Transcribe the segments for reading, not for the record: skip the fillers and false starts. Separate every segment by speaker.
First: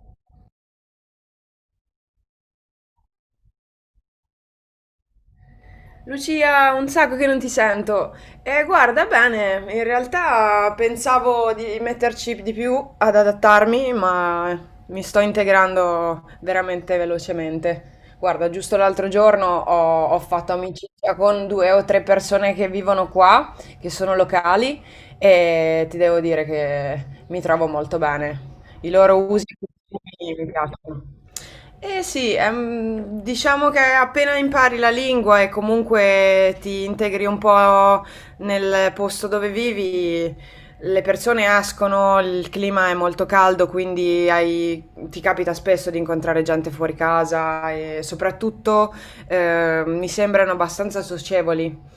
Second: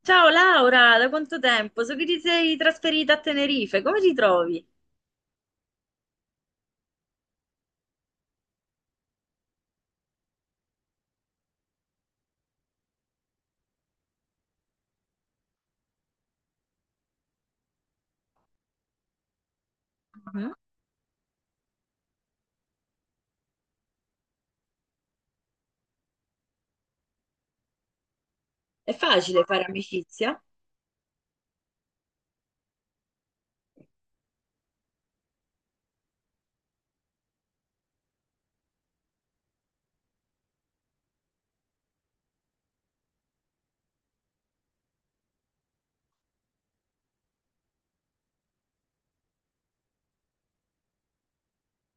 Speaker 1: Ciao Laura, da quanto tempo? So che ti sei trasferita a Tenerife, come ti trovi?
Speaker 2: Lucia, un sacco che non ti sento. E guarda bene, in realtà pensavo di metterci di più ad adattarmi, ma mi sto integrando veramente velocemente. Guarda, giusto l'altro giorno ho fatto
Speaker 1: Mhm.
Speaker 2: amicizia con 2 o 3 persone che vivono qua, che sono locali, e ti devo dire che mi trovo molto bene. I
Speaker 1: È
Speaker 2: loro
Speaker 1: facile
Speaker 2: usi e
Speaker 1: fare
Speaker 2: costumi
Speaker 1: amicizia?
Speaker 2: mi piacciono. Eh sì, diciamo che appena impari la lingua e comunque ti integri un po' nel posto dove vivi, le persone escono, il clima è molto caldo, quindi ti capita spesso di incontrare gente fuori casa e soprattutto mi sembrano abbastanza socievoli.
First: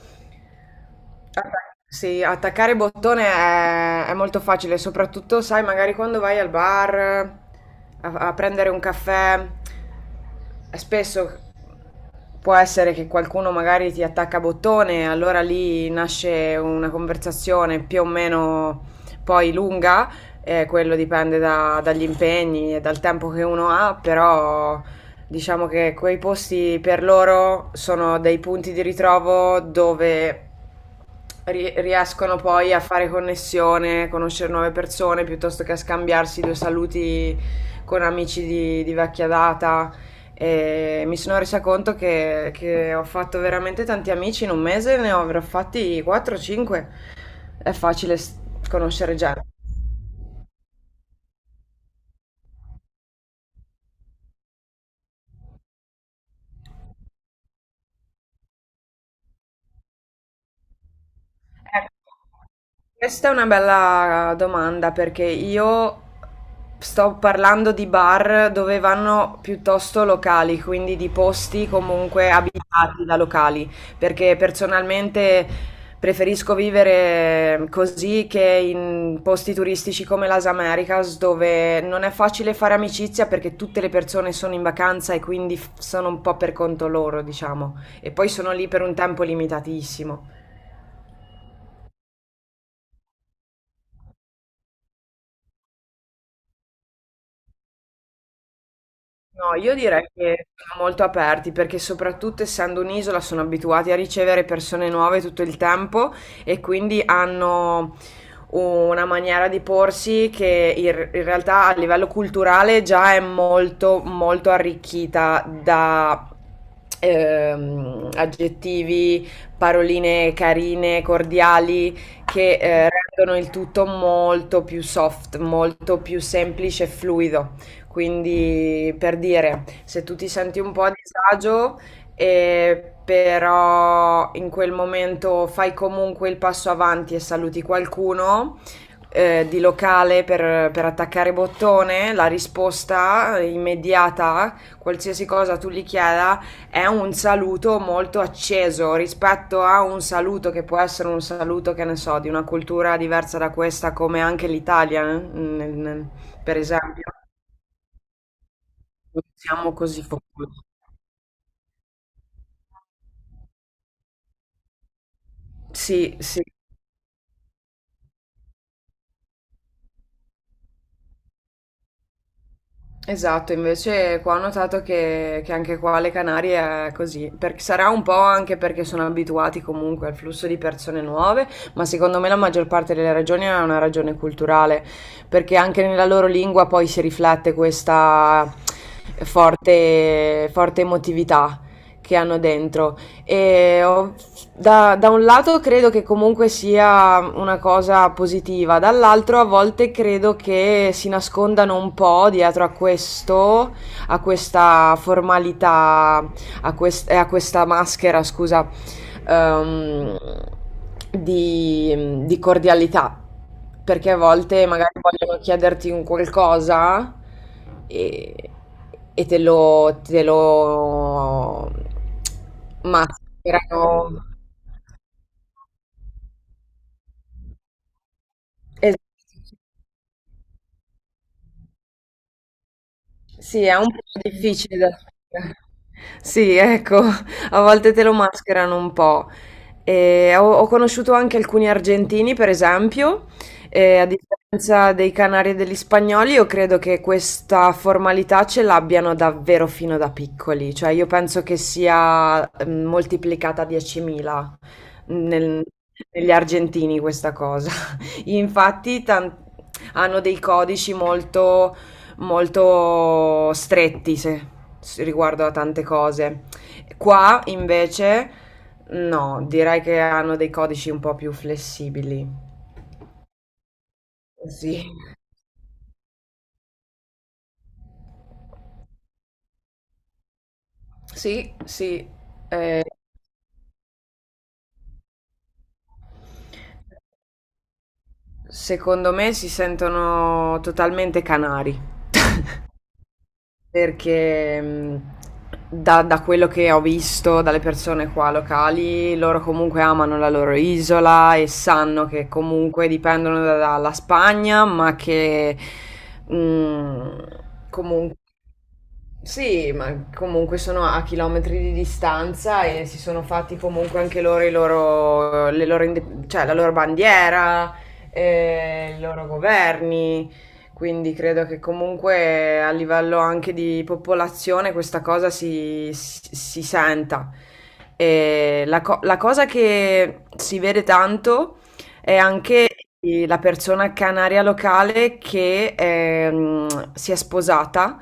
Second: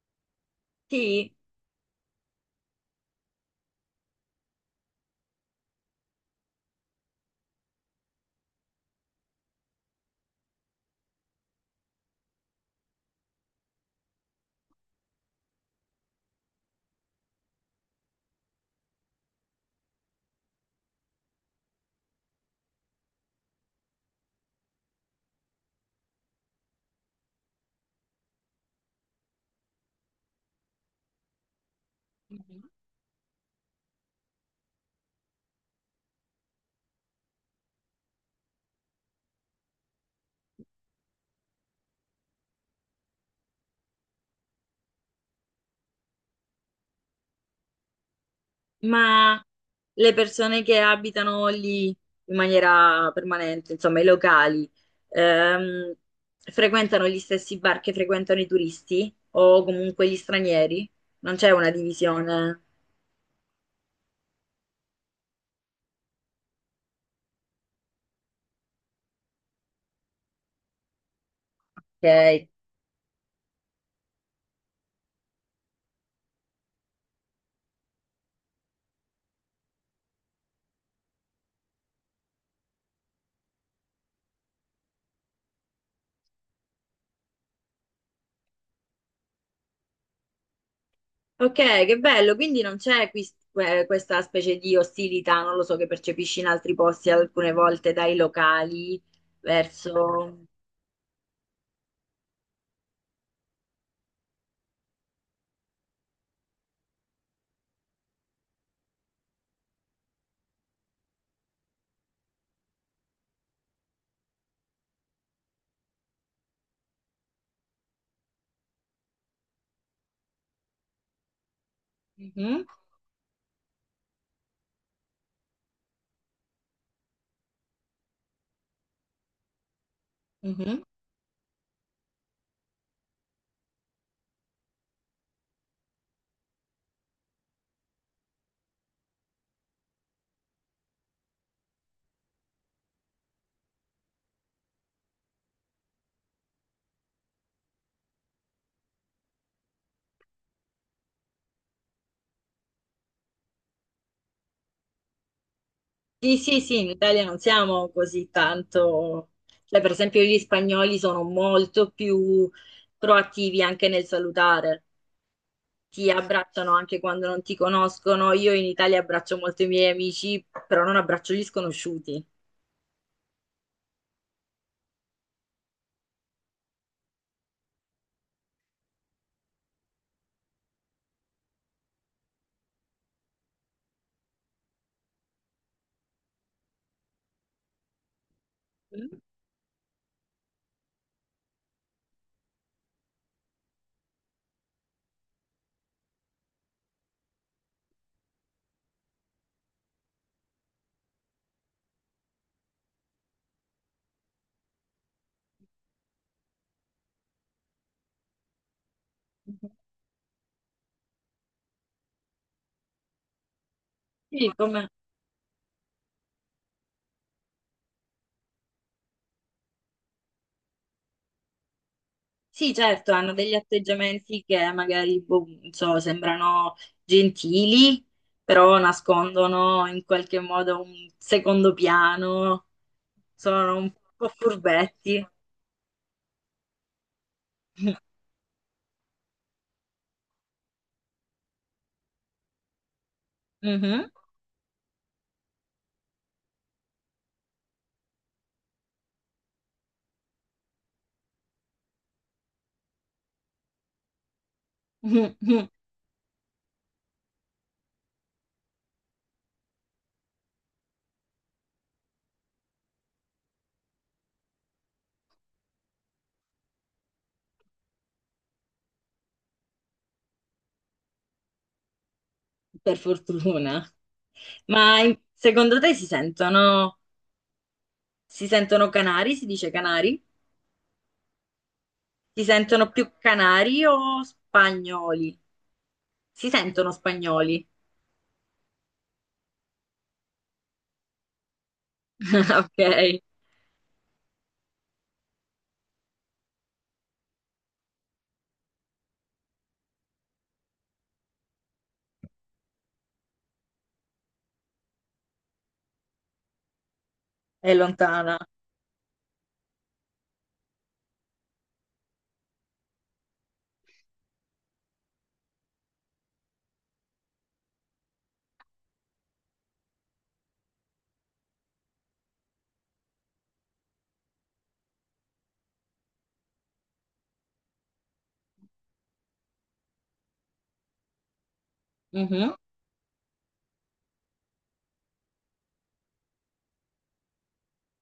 Speaker 1: Sì.
Speaker 2: Sì, attaccare bottone è molto facile, soprattutto, sai, magari quando vai al bar a prendere un caffè, spesso può essere che qualcuno magari ti attacca bottone, allora lì nasce una conversazione più o meno poi lunga, quello dipende dagli impegni e dal tempo che uno ha, però diciamo che quei posti per loro sono dei punti di ritrovo dove riescono
Speaker 1: Mhm.
Speaker 2: poi a fare connessione, conoscere nuove persone, piuttosto che a scambiarsi due saluti con amici di vecchia data. E mi sono resa conto che ho fatto veramente tanti amici in 1 mese, ne avrò fatti 4-5. È facile s- Conoscere
Speaker 1: Ma
Speaker 2: gente.
Speaker 1: le persone che abitano lì in maniera permanente, insomma i locali, ehm, frequentano gli stessi bar che frequentano i turisti o comunque gli stranieri? Non c'è una
Speaker 2: Ecco,
Speaker 1: divisione?
Speaker 2: questa è una bella domanda perché io sto parlando di bar dove vanno piuttosto locali, quindi di posti comunque
Speaker 1: Ok.
Speaker 2: abitati da locali, perché personalmente preferisco vivere così che in posti turistici come Las Americas dove non è facile fare amicizia perché tutte le persone sono in vacanza e quindi sono un po' per conto loro, diciamo, e poi sono lì per un tempo limitatissimo.
Speaker 1: Ok, che bello, quindi non c'è questa specie di ostilità, non lo so, che percepisci in altri posti alcune volte dai locali
Speaker 2: No, io direi
Speaker 1: verso...
Speaker 2: che sono molto aperti perché soprattutto essendo un'isola sono abituati a ricevere persone nuove tutto il tempo e quindi hanno una maniera di porsi in realtà a livello culturale già è molto molto arricchita da aggettivi, paroline carine, cordiali, che
Speaker 1: Mhm,
Speaker 2: rendono il tutto molto più soft, molto più semplice e fluido. Quindi, per dire, se tu ti senti un
Speaker 1: mhm.
Speaker 2: po' a disagio, però in quel momento fai comunque il passo avanti e saluti qualcuno. Eh, di locale per attaccare bottone, la risposta immediata, qualsiasi cosa tu gli chieda, è un saluto molto acceso rispetto a un saluto che può essere un saluto, che ne so, di una cultura diversa da questa, come anche l'Italia,
Speaker 1: Sì,
Speaker 2: per
Speaker 1: sì, sì, in
Speaker 2: esempio.
Speaker 1: Italia non siamo così
Speaker 2: Non
Speaker 1: tanto...
Speaker 2: siamo
Speaker 1: Cioè, per
Speaker 2: così
Speaker 1: esempio, gli
Speaker 2: focosi.
Speaker 1: spagnoli sono molto più proattivi anche nel salutare, ti
Speaker 2: Sì, sì,
Speaker 1: abbracciano anche quando non ti conoscono. Io in Italia abbraccio molto i miei amici, però non abbraccio gli sconosciuti.
Speaker 2: esatto, invece qua ho notato che anche qua alle Canarie è così, perché sarà un po' anche perché sono abituati comunque al flusso di persone nuove, ma secondo me la maggior parte delle ragioni è una ragione culturale, perché anche nella loro lingua poi si riflette questa
Speaker 1: Mhm.
Speaker 2: forte, forte emotività che hanno dentro. E ho Da un lato credo che comunque sia una cosa positiva, dall'altro a volte credo che si nascondano un po' dietro a questo, a questa formalità, a questa maschera, scusa, ehm, di cordialità, perché a
Speaker 1: Sì,
Speaker 2: volte
Speaker 1: come...
Speaker 2: magari vogliono chiederti un qualcosa e, te lo
Speaker 1: Sì, certo, hanno degli
Speaker 2: mascherano.
Speaker 1: atteggiamenti che magari, boh, non so, sembrano gentili, però
Speaker 2: Es
Speaker 1: nascondono in qualche modo un secondo piano,
Speaker 2: Sì, è
Speaker 1: sono
Speaker 2: un
Speaker 1: un
Speaker 2: po'
Speaker 1: po'
Speaker 2: difficile da
Speaker 1: furbetti.
Speaker 2: fare. Sì, ecco, a volte te lo mascherano un po'. E ho conosciuto anche alcuni argentini, per esempio, e a
Speaker 1: Mhm.
Speaker 2: differenza dei canari e degli spagnoli, io credo che questa formalità ce l'abbiano davvero fino da piccoli, cioè io penso che sia moltiplicata a 10.000 nel- negli argentini questa cosa. Infatti, hanno dei codici molto molto stretti se riguardo a tante cose. Qua invece no, direi che hanno dei codici un po' più flessibili.
Speaker 1: Per fortuna.
Speaker 2: Sì,
Speaker 1: Ma in- secondo te si sentono canari? Si dice canari?
Speaker 2: sì, sì.
Speaker 1: Si
Speaker 2: Eh,
Speaker 1: sentono più canari o spagnoli? Si sentono spagnoli.
Speaker 2: secondo me si sentono totalmente canari.
Speaker 1: Ok,
Speaker 2: Perché, da quello che ho visto, dalle persone qua locali, loro comunque amano la loro isola e sanno che comunque dipendono da dalla Spagna, ma che, mhmm,
Speaker 1: è
Speaker 2: comun
Speaker 1: lontana.
Speaker 2: sì, ma comunque sono a chilometri di distanza e si sono fatti comunque anche loro, le loro cioè la loro bandiera, i loro governi, quindi credo che comunque a livello anche di popolazione questa cosa si senta. La cosa che si vede tanto è
Speaker 1: Mhm,
Speaker 2: anche la persona canaria locale che si è sposata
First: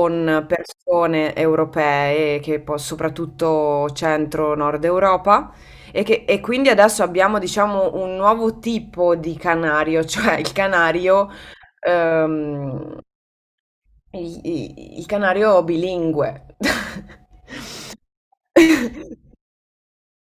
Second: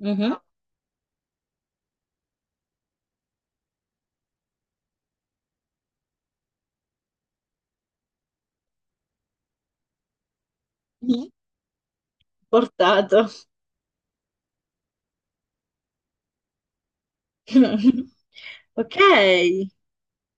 Speaker 1: mhm.
Speaker 2: persone europee, che poi soprattutto centro-nord Europa, e quindi adesso abbiamo, diciamo, un nuovo tipo di canario, cioè il canario, ehm,
Speaker 1: Portato.
Speaker 2: il canario bilingue.
Speaker 1: Ok.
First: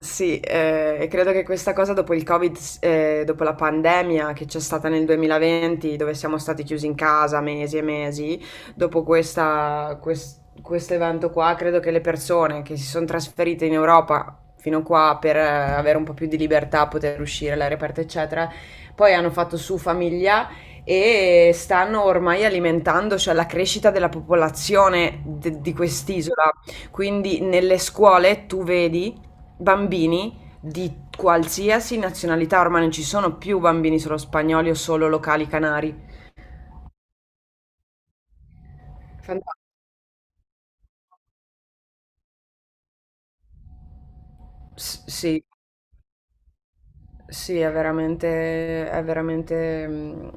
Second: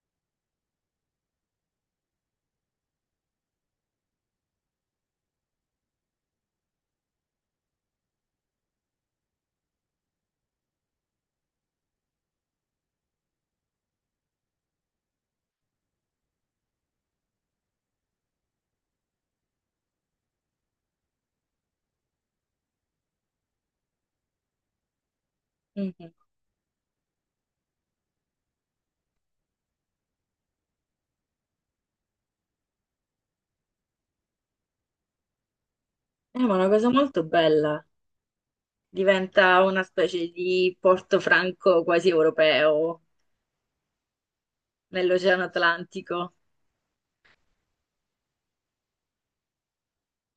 Speaker 2: Sì, e credo che questa cosa dopo il Covid, dopo la pandemia che c'è stata nel 2020, dove siamo stati chiusi in casa mesi e mesi, dopo questo evento qua, credo che le persone che si sono trasferite in Europa fino qua per avere un po' più di libertà, poter uscire all'aria aperta, eccetera, poi hanno fatto su famiglia e stanno ormai alimentando, cioè, la crescita della popolazione di
Speaker 1: Mhm.
Speaker 2: quest'isola. Quindi nelle scuole tu vedi bambini di qualsiasi nazionalità, ormai non ci sono più bambini solo spagnoli o solo locali canari.
Speaker 1: Ma è una cosa molto bella.
Speaker 2: Fantastico.
Speaker 1: Diventa una specie di porto franco quasi europeo nell'Oceano
Speaker 2: Sì,
Speaker 1: Atlantico.
Speaker 2: sì, è veramente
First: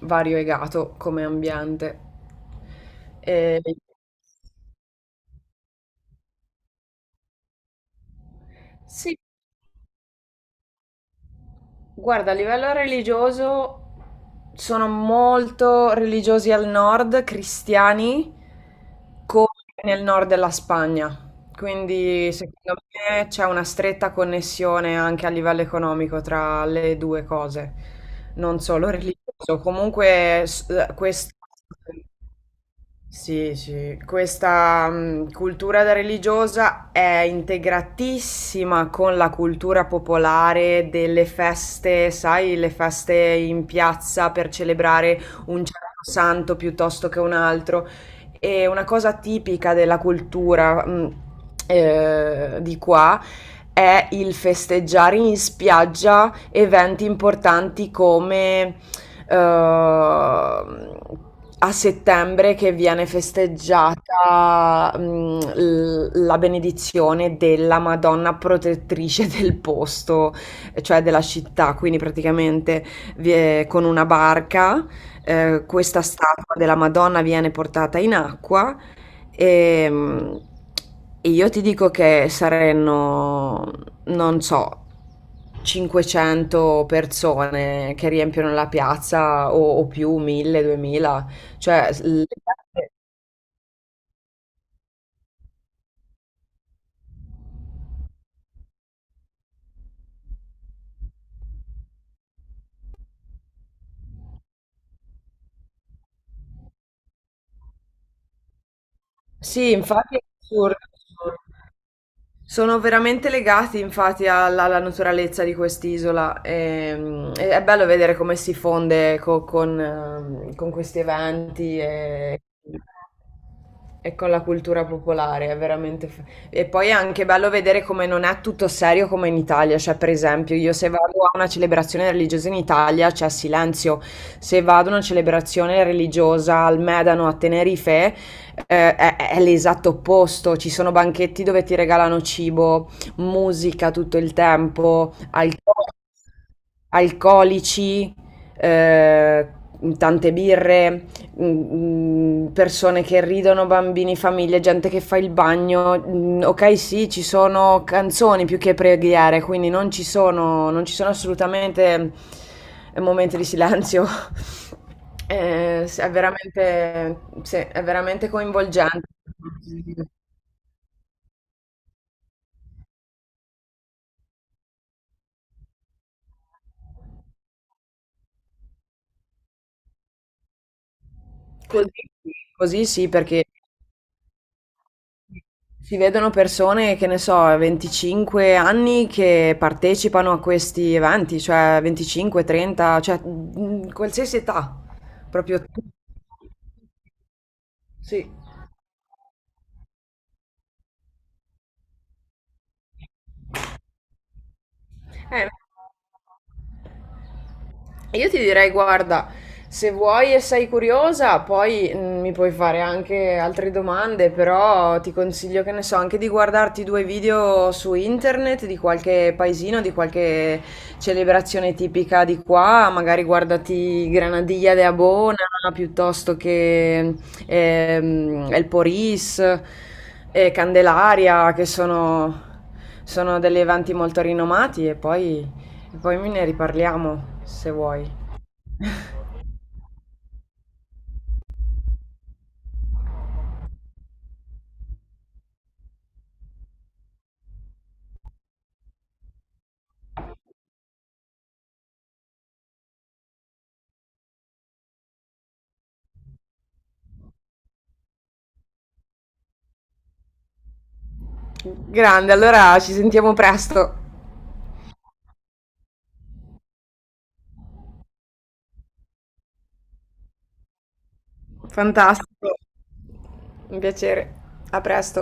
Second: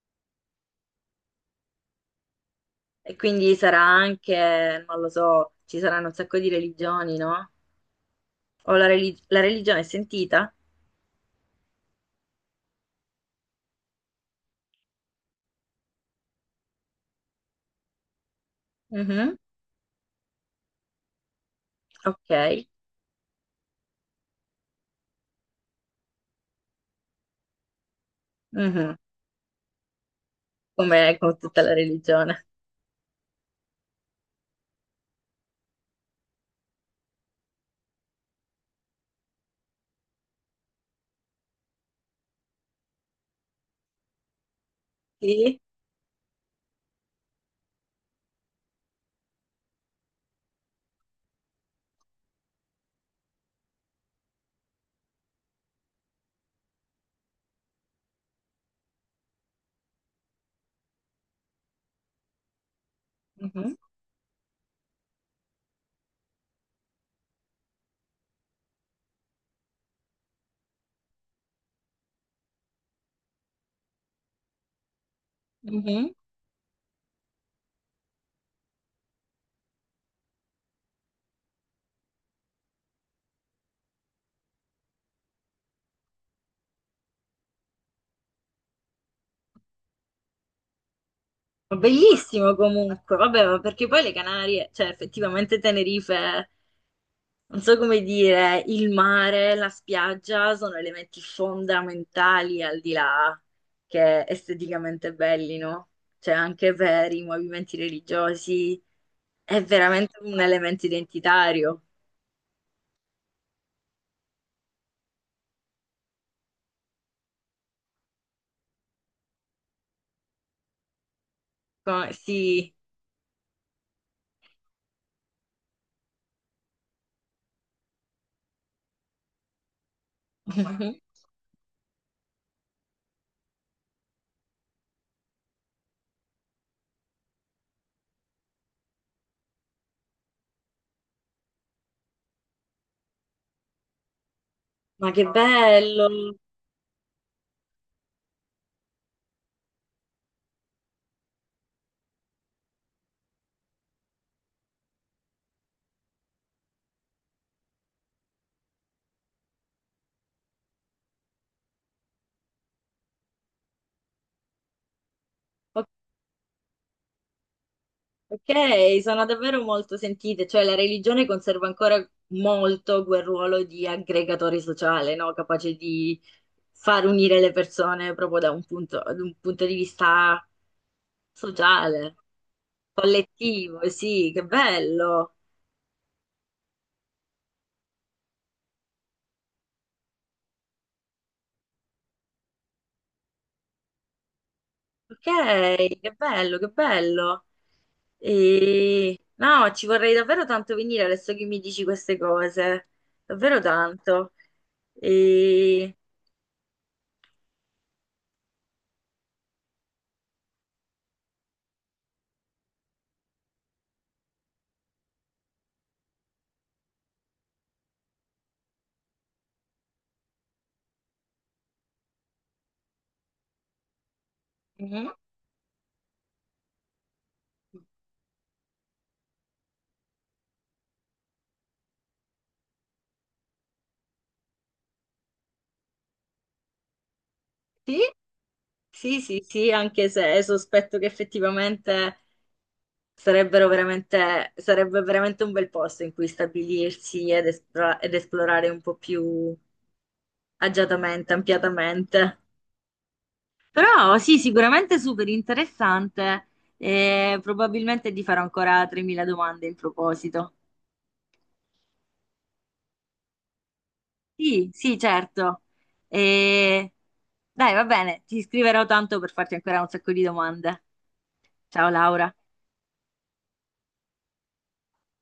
Speaker 2: variegato come ambiente.
Speaker 1: E quindi
Speaker 2: E-
Speaker 1: sarà anche, non lo so, ci saranno un sacco di religioni, no? O la,
Speaker 2: Sì,
Speaker 1: la religione è sentita?
Speaker 2: guarda, a livello religioso sono molto religiosi al nord, cristiani,
Speaker 1: Mhm.
Speaker 2: come nel nord della Spagna. Quindi
Speaker 1: Ok.
Speaker 2: secondo me c'è una stretta connessione anche a livello economico tra le due cose, non solo
Speaker 1: Mhm.
Speaker 2: religioso. Comunque s-
Speaker 1: Come
Speaker 2: questo
Speaker 1: con tutta la religione.
Speaker 2: sì, sì, questa cultura da religiosa è integratissima con la cultura popolare delle feste, sai, le feste in piazza per celebrare
Speaker 1: Sì.
Speaker 2: un certo santo piuttosto che un altro. E una cosa tipica della cultura di qua è il festeggiare in spiaggia eventi importanti come ehm, a settembre che viene
Speaker 1: Mhm.
Speaker 2: festeggiata la benedizione della Madonna protettrice del posto, cioè della città, quindi praticamente con una barca questa
Speaker 1: Mhm.
Speaker 2: statua della Madonna viene portata in acqua. Ehm, E io ti dico che saranno, non so, 500 persone che riempiono la piazza o più, 1000, 2000. Cioè, le
Speaker 1: Bellissimo
Speaker 2: piazze-
Speaker 1: comunque, vabbè, ma perché poi le Canarie, cioè effettivamente Tenerife, non so come dire, il mare, la spiaggia sono elementi fondamentali al di là che esteticamente belli, no? Cioè anche per i movimenti religiosi è
Speaker 2: sì, infatti
Speaker 1: veramente
Speaker 2: è
Speaker 1: un
Speaker 2: assurdo.
Speaker 1: elemento identitario.
Speaker 2: Sono veramente legati infatti alla naturalezza di quest'isola e è bello vedere come si fonde con questi eventi
Speaker 1: Co- Sì,
Speaker 2: e con la cultura popolare, e poi è anche bello vedere come non è tutto serio come in Italia, cioè per esempio io se vado a una celebrazione religiosa in Italia c'è silenzio, se vado a una celebrazione religiosa al Medano a Tenerife è l'esatto opposto. Ci sono banchetti dove ti regalano cibo, musica tutto il
Speaker 1: ma
Speaker 2: tempo,
Speaker 1: che bello!
Speaker 2: alcolici, eh, tante birre, persone che ridono, bambini, famiglie, gente che fa il bagno. Ok, sì, ci sono canzoni più che preghiere, quindi non ci sono assolutamente momenti di silenzio.
Speaker 1: Ho
Speaker 2: Sì, sì, è veramente
Speaker 1: Ok,
Speaker 2: coinvolgente.
Speaker 1: sono davvero molto sentite, cioè la religione conserva ancora molto quel ruolo di aggregatore sociale, no? Capace di far unire le persone proprio da un punto di vista
Speaker 2: Così,
Speaker 1: sociale,
Speaker 2: sì, Così sì, perché
Speaker 1: collettivo, sì, che bello.
Speaker 2: si vedono persone, che ne so, 25 anni che partecipano a questi eventi, cioè 25, 30, cioè qualsiasi età, proprio tu.
Speaker 1: Ok, che bello, che bello.
Speaker 2: Sì.
Speaker 1: E... No, ci vorrei davvero tanto venire adesso che mi dici queste cose, davvero tanto.
Speaker 2: Eh.
Speaker 1: E...
Speaker 2: Io ti direi, guarda, se vuoi e sei curiosa, poi mi puoi fare anche altre domande, però ti consiglio, che ne so, anche di guardarti due video su internet di qualche paesino, di qualche celebrazione tipica di qua, magari guardati Granadilla de
Speaker 1: Mhm.
Speaker 2: Abona piuttosto che El Poris, Candelaria, sono degli eventi molto rinomati e poi ne riparliamo se
Speaker 1: Sì?
Speaker 2: vuoi.
Speaker 1: Sì, sì, sì, anche se sospetto che effettivamente sarebbero veramente, sarebbe veramente un bel posto in cui stabilirsi ed, ed esplorare un po' più agiatamente, ampiatamente. Però sì, sicuramente super interessante e probabilmente ti farò ancora 3.000 domande in proposito.
Speaker 2: Grande, allora ci sentiamo presto.
Speaker 1: Sì, sì, certo. E... Dai, va bene, ti scriverò tanto per farti ancora un sacco di domande. Ciao Laura.
Speaker 2: Fantastico, un piacere. A presto.